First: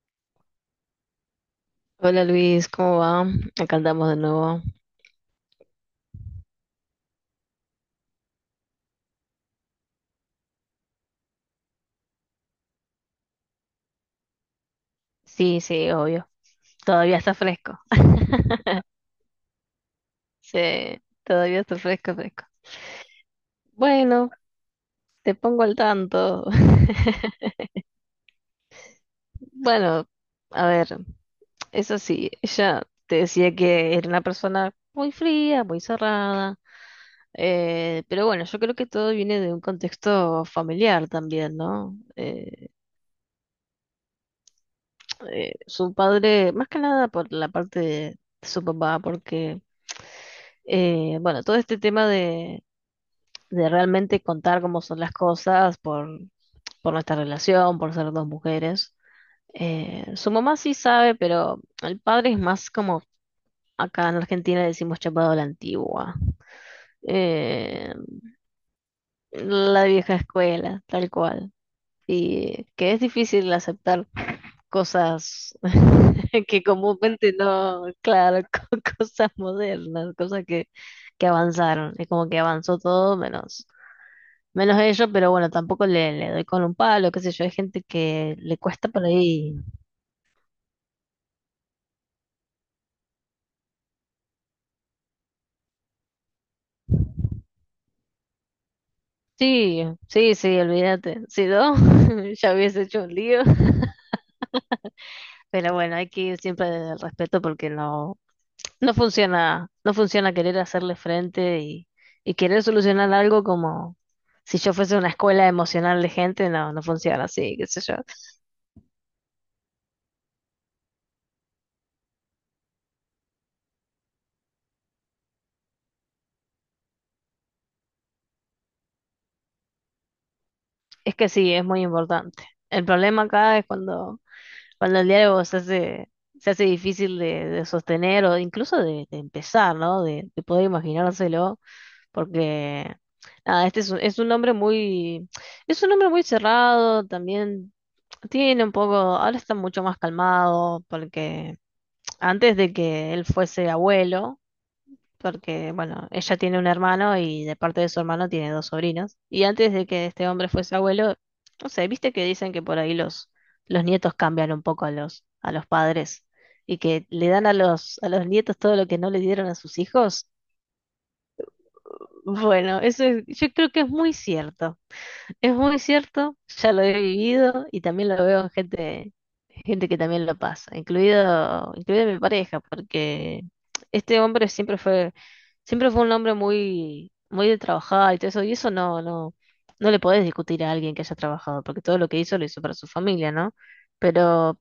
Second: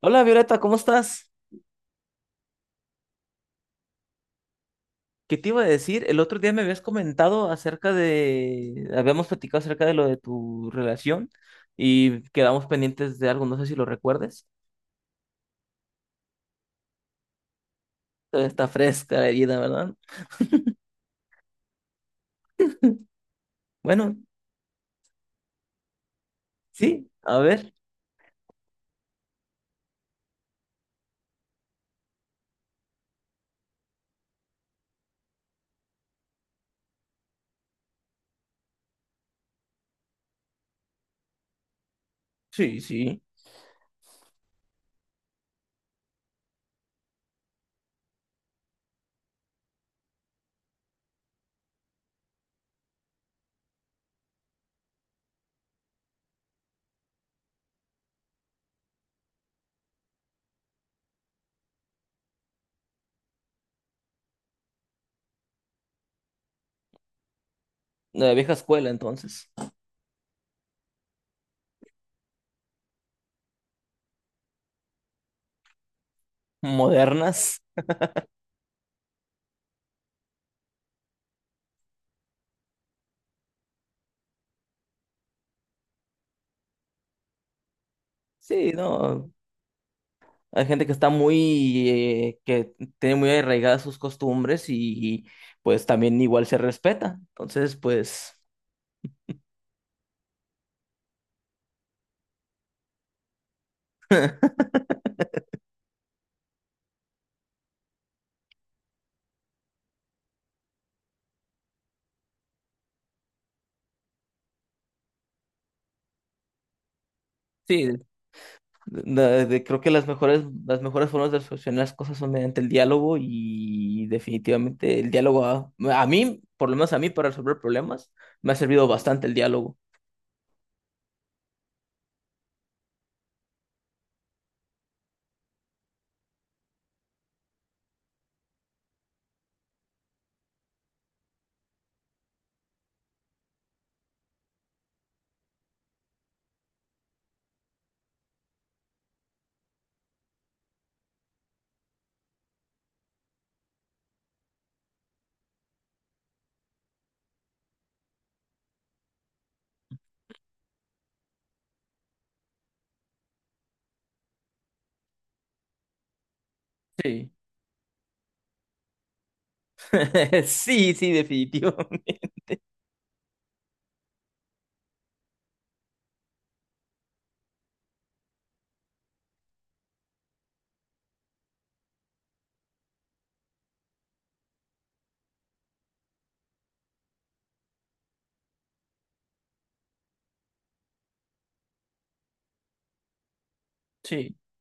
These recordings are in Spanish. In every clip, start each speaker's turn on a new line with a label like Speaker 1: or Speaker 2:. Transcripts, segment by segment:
Speaker 1: Hola Violeta, ¿cómo estás?
Speaker 2: Hola Luis, ¿cómo va? Acá andamos de nuevo.
Speaker 1: ¿Qué te iba a decir? El otro día me habías comentado habíamos platicado acerca de lo de tu relación y quedamos pendientes de algo, no sé si lo recuerdes.
Speaker 2: Sí, sí, obvio. Todavía está fresco.
Speaker 1: Todavía está fresca la herida, ¿verdad?
Speaker 2: Sí, todavía está fresco, fresco.
Speaker 1: Bueno,
Speaker 2: Bueno, te pongo al tanto.
Speaker 1: sí, a ver,
Speaker 2: Bueno, a ver, eso sí, ella te decía que era una persona muy fría, muy cerrada. Pero bueno, yo creo que todo viene de un contexto familiar también, ¿no?
Speaker 1: sí, sí,
Speaker 2: Su padre, más que nada por la parte de su papá, porque bueno, todo este tema de realmente contar cómo son las cosas por nuestra relación, por ser dos mujeres. Su mamá sí sabe, pero el padre es más como acá en Argentina decimos chapado a la antigua. Eh,
Speaker 1: de la vieja escuela entonces.
Speaker 2: la vieja escuela, tal cual. Y que es difícil aceptar cosas que comúnmente
Speaker 1: Modernas,
Speaker 2: no, claro, cosas modernas, que avanzaron. Es como que avanzó todo menos, menos ello, pero bueno, tampoco le doy con un palo, qué sé yo, hay gente que le
Speaker 1: sí,
Speaker 2: cuesta por
Speaker 1: no.
Speaker 2: ahí.
Speaker 1: Hay gente que está muy, que tiene muy arraigadas sus costumbres y pues también igual se respeta. Entonces, pues...
Speaker 2: Sí, sí, sí, olvídate. Si no, ya hubiese hecho un lío. Pero bueno, hay que ir siempre desde el respeto porque no, No funciona, no funciona querer hacerle frente y querer solucionar algo como si yo fuese una escuela emocional de gente, no, no funciona así, qué sé
Speaker 1: Sí,
Speaker 2: yo.
Speaker 1: creo que las mejores formas de solucionar las cosas son mediante el diálogo y definitivamente por lo menos a mí, para resolver problemas, me ha servido bastante el diálogo.
Speaker 2: Es que sí, es muy importante. El problema acá es cuando el diálogo se hace difícil de sostener o incluso de empezar, ¿no? De poder imaginárselo, porque nada, es un hombre muy, es un hombre muy cerrado, también tiene un poco, ahora está mucho más calmado porque antes de que él fuese abuelo, porque, bueno, ella tiene un hermano y de parte de su hermano tiene dos sobrinos. Y antes de que este hombre fuese abuelo, no sé, viste que dicen que por ahí los nietos cambian un poco a a los padres y que le
Speaker 1: Sí,
Speaker 2: dan a a los nietos todo lo que no le dieron a sus hijos.
Speaker 1: sí, sí, definitivo.
Speaker 2: Bueno, yo creo que es muy cierto. Es muy cierto, ya lo he vivido y también lo veo en gente, gente que también lo pasa, incluido mi pareja, porque este hombre siempre fue un hombre muy, muy de trabajar y todo eso, y eso no, no, no le podés discutir a alguien que haya trabajado, porque todo lo que hizo lo hizo para su familia, ¿no?
Speaker 1: Sí,
Speaker 2: Pero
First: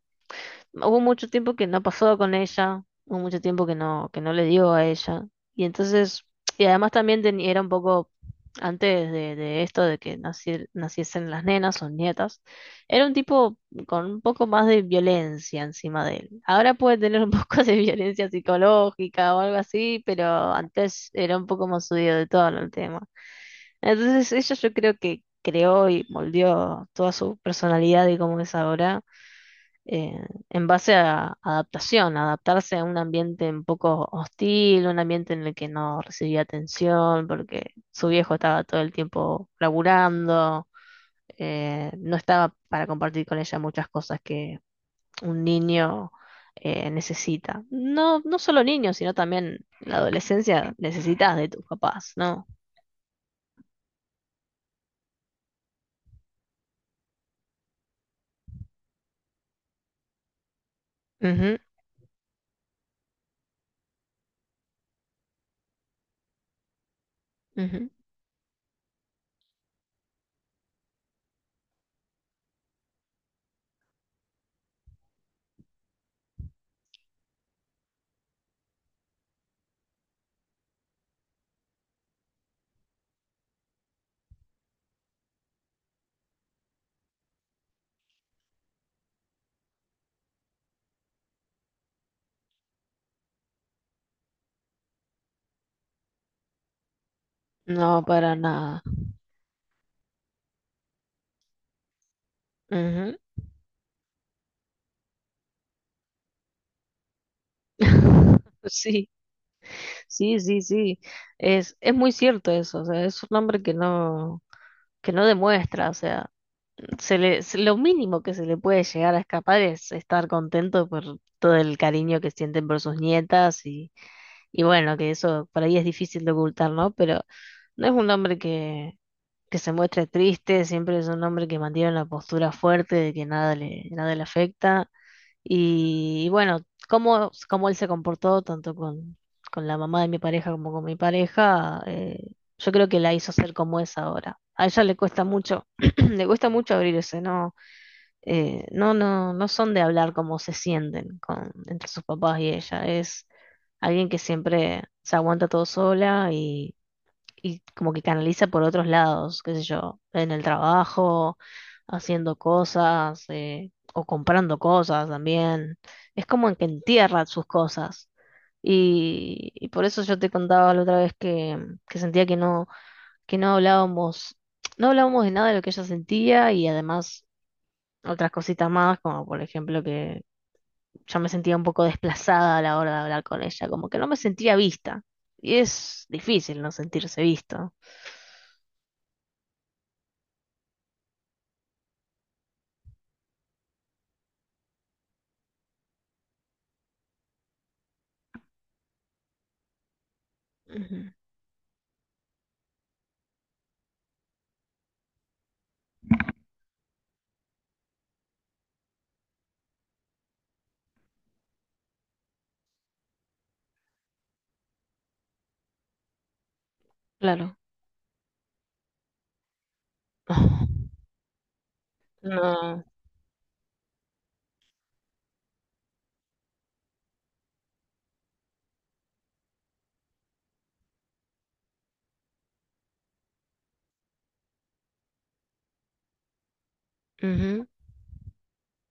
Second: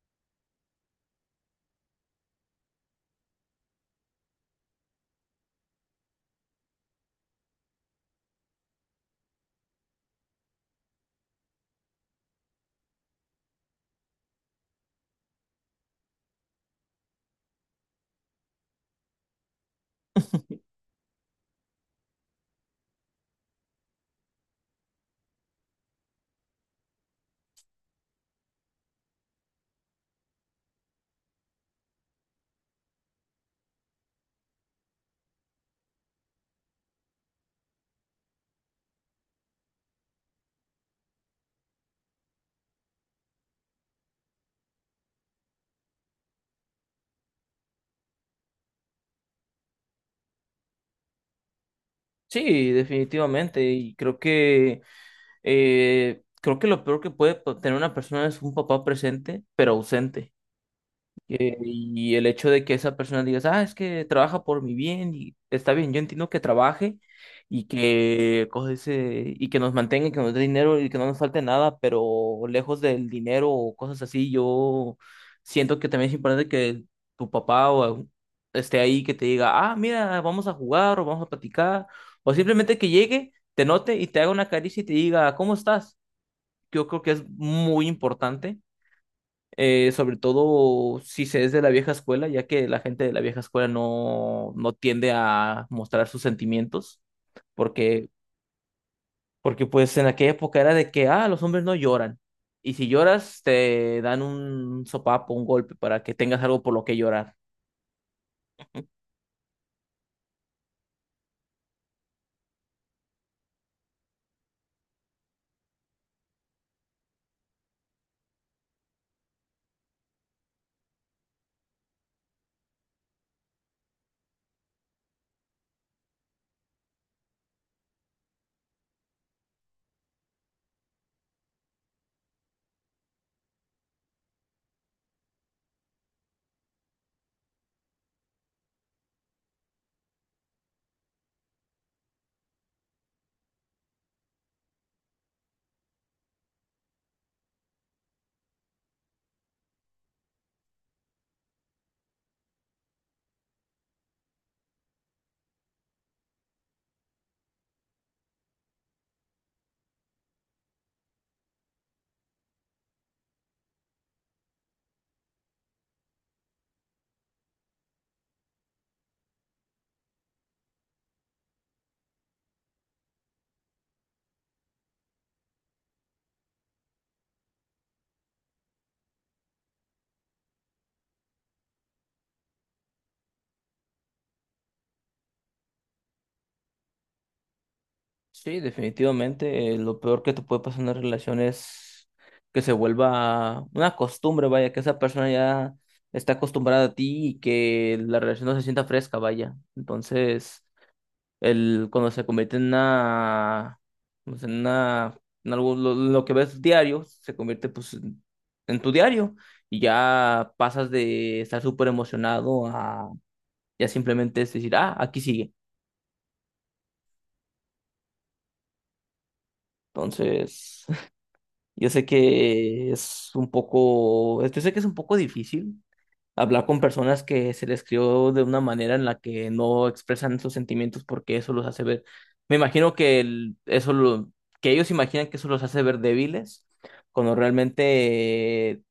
Speaker 2: hubo mucho tiempo que no pasó con ella, hubo mucho tiempo que no le dio a ella. Y entonces, y además también era un poco, antes de esto de que naciesen las nenas o nietas, era un tipo con un poco más de violencia encima de él. Ahora puede tener un poco de violencia psicológica o algo así, pero antes era un poco más subido de tono el tema. Entonces, ella yo creo que creó y moldeó toda su personalidad y cómo es ahora en base a adaptación, adaptarse a un ambiente un poco hostil, un ambiente en el que no recibía atención, porque su viejo estaba todo el tiempo laburando, no estaba para compartir con ella muchas cosas que un niño necesita. No, no solo niños, sino también en la adolescencia necesitas de tus papás, ¿no?
Speaker 1: sí, definitivamente. Creo que lo peor que tener una persona es un papá presente, pero ausente. Eh,
Speaker 2: Ujú,
Speaker 1: y el hecho de que esa persona digas, ah, es que trabaja por mi bien y está bien, yo entiendo que trabaje
Speaker 2: ujú.
Speaker 1: y que nos mantenga, y que nos dé dinero y que no nos falte nada, pero lejos del dinero o cosas así, yo siento que también es importante que tu papá o algún- esté ahí, que te diga, ah, mira, vamos a jugar o vamos a platicar, o simplemente que llegue, te note y te haga una caricia y te diga, ¿cómo estás? Yo creo que es muy importante, sobre todo si se es de la vieja escuela, ya que la gente de la vieja escuela no tiende a mostrar sus sentimientos,
Speaker 2: No,
Speaker 1: porque,
Speaker 2: para nada.
Speaker 1: porque pues en aquella época era de que, ah, los hombres no lloran, y si
Speaker 2: Ujú.
Speaker 1: lloras te dan un sopapo, un golpe para que tengas algo por lo que llorar.
Speaker 2: Sí. Sí, sí, sí. Es muy cierto eso. O sea, es un hombre que no demuestra. O sea, lo mínimo que se le puede llegar a escapar es estar contento por todo el cariño que sienten por sus nietas y bueno, que eso por ahí es difícil de ocultar, ¿no? Pero no es un hombre que se muestre triste, siempre es un hombre que mantiene una postura fuerte de que nada le, nada le afecta. Y bueno, cómo él se comportó tanto con la mamá de mi pareja como con mi pareja, yo creo que la hizo ser como es ahora. A ella le cuesta mucho, le cuesta mucho abrirse, no, no son de hablar cómo se sienten con, entre sus papás y ella. Es alguien que siempre se aguanta todo sola y como que canaliza por otros lados, qué sé yo, en el trabajo, haciendo cosas, o comprando cosas también. Es como en que entierra sus cosas. Y por eso yo te contaba la otra vez que sentía que no hablábamos, no hablábamos de nada de lo que ella sentía y además otras cositas más, como por ejemplo que yo me sentía un poco desplazada a la hora de hablar con ella, como que no me sentía vista. Y es difícil no sentirse visto.
Speaker 1: Sí, definitivamente, lo peor que te puede pasar en una relación es que se vuelva una costumbre, vaya, que esa persona ya está acostumbrada a ti y que la relación no se sienta fresca, vaya. Entonces...
Speaker 2: Ujú.
Speaker 1: cuando se convierte en una, pues, en una, en algo, lo que ves diario, se convierte pues en tu diario y ya pasas de estar súper emocionado a ya simplemente es decir, ah, aquí sigue.
Speaker 2: Claro. Oh.
Speaker 1: Entonces,
Speaker 2: No.
Speaker 1: yo sé que es un poco difícil hablar con personas que se les crió de una manera en la que no expresan sus sentimientos porque eso los hace ver, me imagino que el- eso lo, que ellos imaginan que eso los hace ver débiles, cuando
Speaker 2: Ujú.
Speaker 1: realmente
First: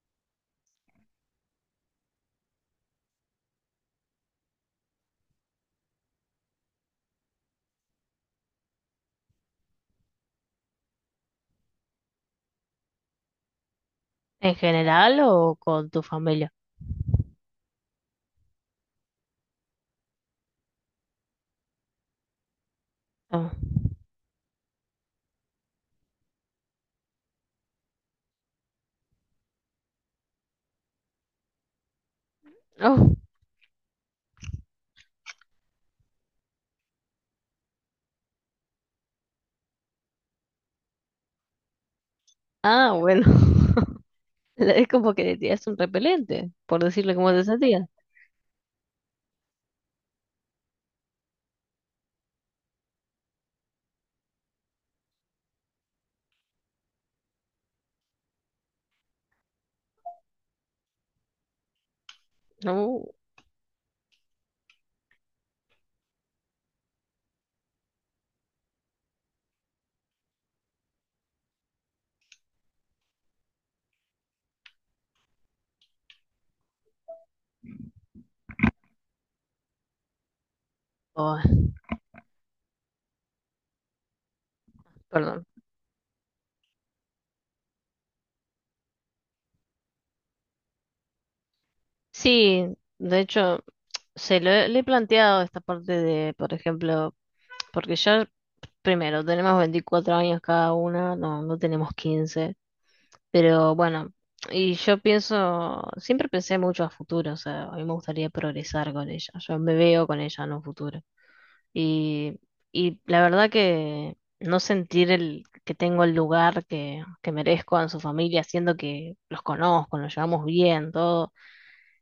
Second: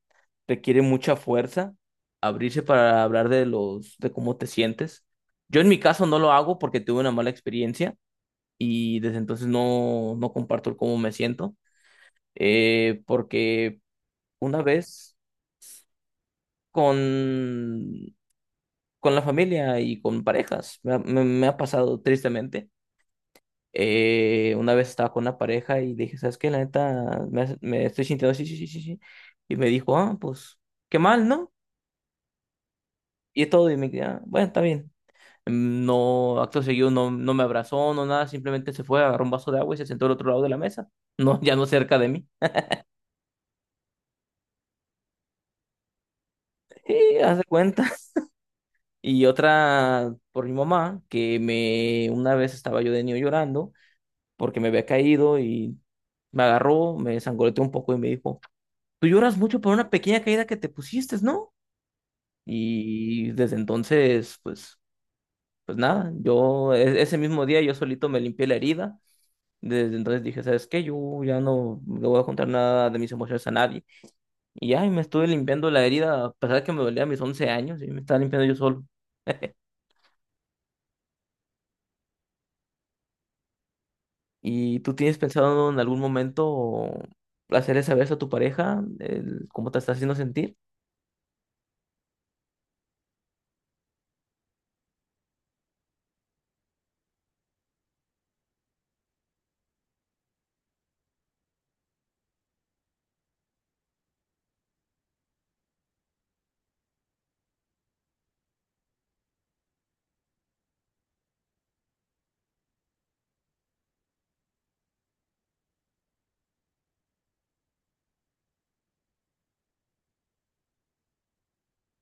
Speaker 1: requiere mucha fuerza abrirse para hablar de de cómo te sientes. Yo en mi caso no lo hago porque tuve una mala experiencia y desde entonces no comparto el cómo me siento, porque
Speaker 2: ¿En
Speaker 1: una vez
Speaker 2: general o con tu familia?
Speaker 1: con con la familia y con parejas. Me ha pasado tristemente.
Speaker 2: Ah.
Speaker 1: Una vez estaba con una pareja y dije, ¿sabes qué? La neta, me estoy sintiendo así, sí, sí, sí, sí. Y me dijo, ah, pues, qué mal, ¿no?
Speaker 2: Oh,
Speaker 1: Y todo, y me dije, "Ah, bueno, está bien. No, acto seguido, no me abrazó, no nada, simplemente se fue, agarró un vaso de agua y se sentó al otro lado de la mesa. No, ya no cerca de mí.
Speaker 2: ah, bueno. Es como que te tiras un repelente, por decirle
Speaker 1: Y
Speaker 2: cómo
Speaker 1: haz
Speaker 2: te
Speaker 1: de
Speaker 2: sentías.
Speaker 1: cuenta. Y otra por mi mamá, una vez estaba yo de niño llorando porque me había caído y me agarró, me zangoloteó un poco y me dijo, tú lloras mucho por una pequeña caída que te pusiste, ¿no?
Speaker 2: No.
Speaker 1: Y desde entonces, pues, pues nada, ese mismo día yo solito me limpié la herida. Desde entonces dije, ¿sabes qué? Yo ya no le voy a contar nada de mis emociones a nadie. Y ya, y me estuve limpiando la herida, a pesar de que me dolía a mis 11 años, y me estaba limpiando yo solo.
Speaker 2: Oh,
Speaker 1: ¿Y tú tienes
Speaker 2: perdón.
Speaker 1: pensado en algún momento hacerle saber eso a tu pareja, cómo te está haciendo sentir?
Speaker 2: Sí, de hecho, le he planteado esta parte de, por ejemplo, porque ya, primero, tenemos 24 años cada una, no, no tenemos 15. Pero bueno, y yo pienso, siempre pensé mucho a futuro, o sea, a mí me gustaría progresar con ella, yo me veo con ella en un futuro. Y, y la verdad que no sentir el, que tengo el lugar que merezco en su familia, siendo que los conozco, nos llevamos bien, todo,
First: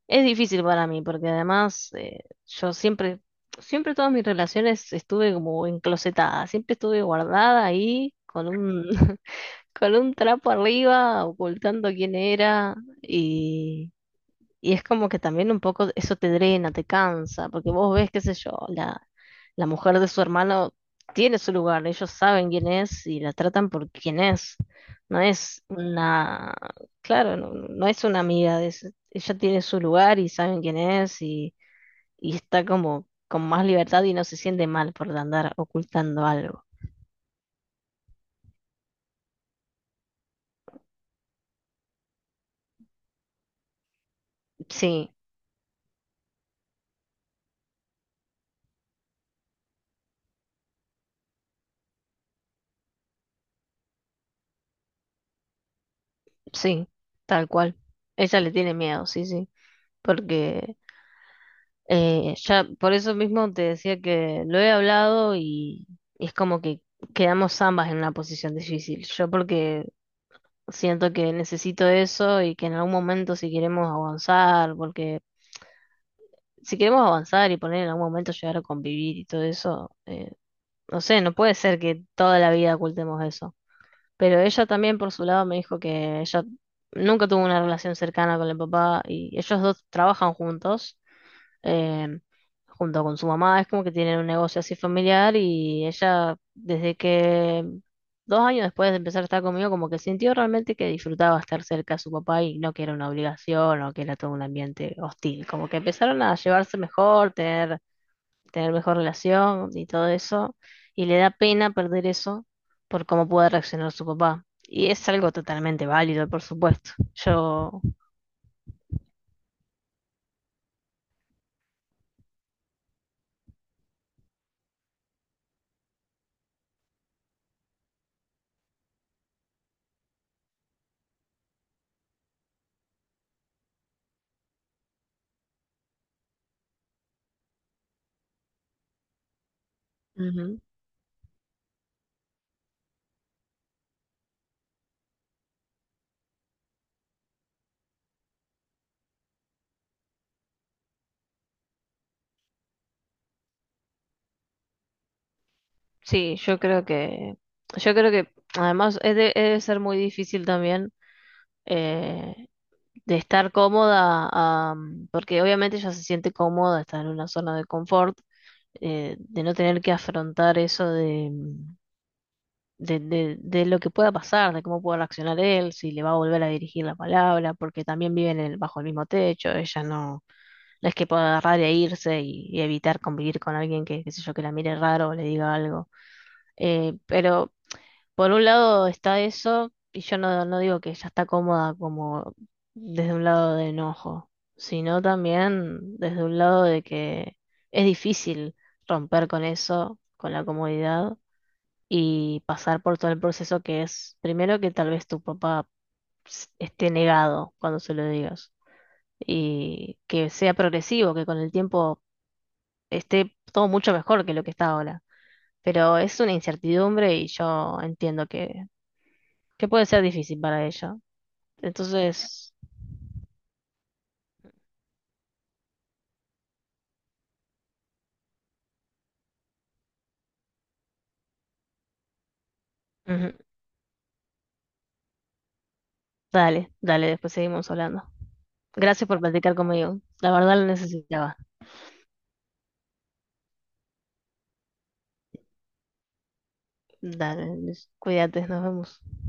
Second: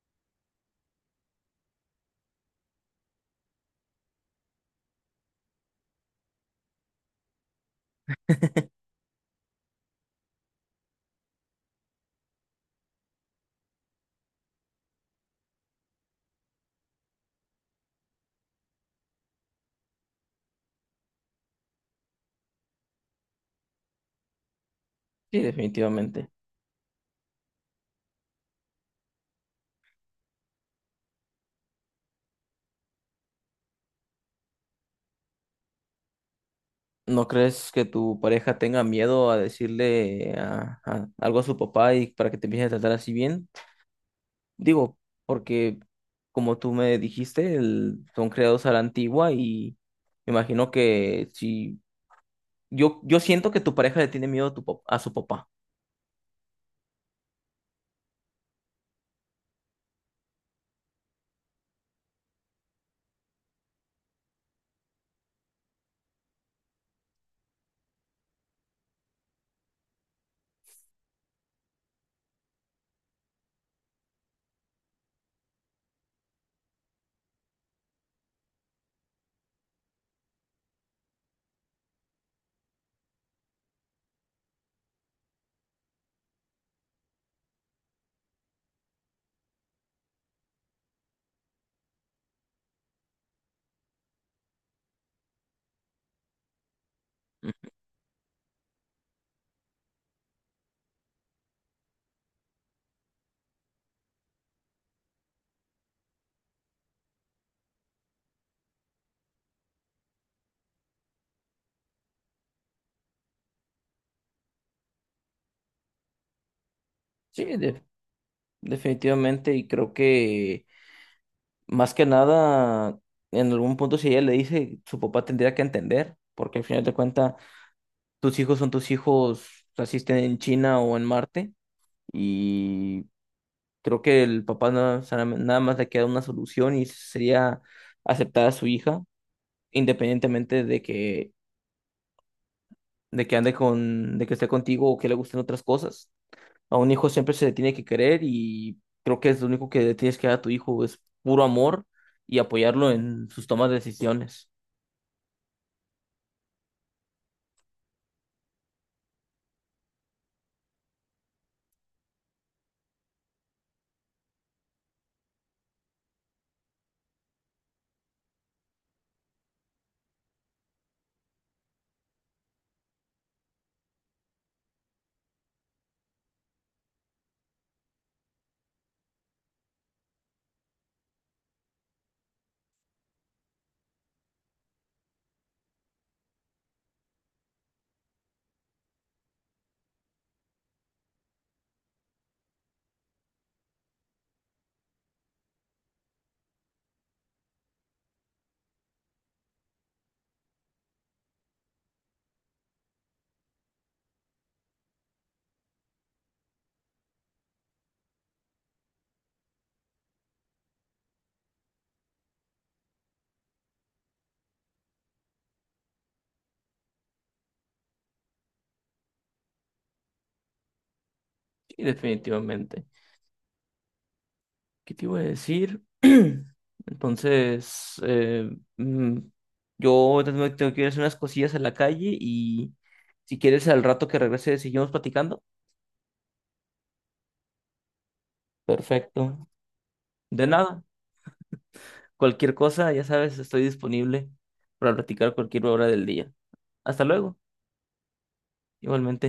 Speaker 2: es difícil para mí, porque además yo siempre, siempre todas mis relaciones estuve como enclosetada, siempre estuve guardada ahí con un... con un trapo arriba, ocultando quién era, y, y es como que también un poco eso te drena, te cansa, porque vos ves, qué sé yo, la mujer de su hermano tiene su lugar, ellos saben quién es y la tratan por quién es. No
Speaker 1: Sí,
Speaker 2: es
Speaker 1: definitivamente.
Speaker 2: una, claro, no, no es una amiga, ella tiene su lugar y saben quién es y está como con más libertad y no se siente mal por andar ocultando algo.
Speaker 1: ¿No crees que tu pareja tenga miedo a decirle algo a su papá y para que te empiece a tratar así bien? Digo,
Speaker 2: Sí.
Speaker 1: porque como tú me dijiste, son creados a la antigua y me imagino que si yo, yo siento que tu pareja le tiene miedo a su papá.
Speaker 2: Sí, tal cual. Ella le tiene miedo, sí, sí. Porque ya por eso mismo te decía que lo he hablado y es como que quedamos ambas en una posición difícil. Yo porque siento que necesito eso y que en algún momento si queremos avanzar, porque si queremos avanzar y poner en algún momento llegar a convivir y todo eso, no sé, no puede ser que toda la vida ocultemos eso. Pero ella también por su lado me dijo que ella nunca tuvo una relación cercana con el papá y ellos dos trabajan juntos, eh, junto con su mamá, es como que tienen un negocio así familiar y ella desde que 2 años después de empezar a estar conmigo como que sintió realmente que disfrutaba estar cerca de su papá y no que era una obligación o que era todo un ambiente hostil, como que empezaron a llevarse mejor, tener mejor relación y todo eso, y le da pena perder eso por cómo puede reaccionar su papá. Y es algo totalmente válido, por supuesto.
Speaker 1: Sí,
Speaker 2: Yo,
Speaker 1: definitivamente y creo que más que nada, en algún punto si ella le dice, su papá tendría que entender, porque al final de cuentas tus hijos son tus hijos, así estén en China o en Marte. Y creo que el papá o sea, nada más le queda una solución y sería aceptar a su hija,
Speaker 2: ujú.
Speaker 1: independientemente de que, de que esté contigo o que le gusten otras cosas. A un hijo siempre se le tiene que querer y creo que es lo único que le tienes que dar a tu hijo, es puro amor y apoyarlo en sus tomas de decisiones.
Speaker 2: Sí, yo creo que además debe ser muy difícil también. eh, de estar cómoda, porque obviamente ella se siente cómoda, está en una zona de confort, de no tener que afrontar eso de, mm, de lo que pueda pasar, de cómo pueda reaccionar él, si le va a volver a dirigir la palabra, porque también bajo el mismo techo, ella no, no es que pueda agarrar e irse y evitar convivir con alguien que, qué sé yo, que la mire raro o le diga algo. Pero por un lado está eso, y yo no, no digo que ella está cómoda como desde un lado de enojo, sino también desde un lado de que es difícil romper con eso, con la comodidad, y pasar por todo el proceso que es, primero que tal vez tu papá esté negado cuando se lo digas, y que sea progresivo, que con el tiempo esté todo mucho mejor que lo que está ahora. Pero es una incertidumbre y yo entiendo que puede ser difícil para ella.
Speaker 1: Sí,
Speaker 2: Entonces,
Speaker 1: definitivamente. ¿Qué te iba a decir? Entonces, mm, yo tengo que ir a hacer unas cosillas a la calle y
Speaker 2: ujú.
Speaker 1: si quieres al rato que regrese seguimos platicando.
Speaker 2: Dale, dale, después seguimos hablando. Gracias por
Speaker 1: Perfecto.
Speaker 2: platicar conmigo. La
Speaker 1: De
Speaker 2: verdad lo
Speaker 1: nada.
Speaker 2: necesitaba.
Speaker 1: Cualquier cosa, ya sabes, estoy disponible para platicar cualquier hora del día. Hasta luego.
Speaker 2: Dale, cuídate, nos vemos.
Speaker 1: Igualmente.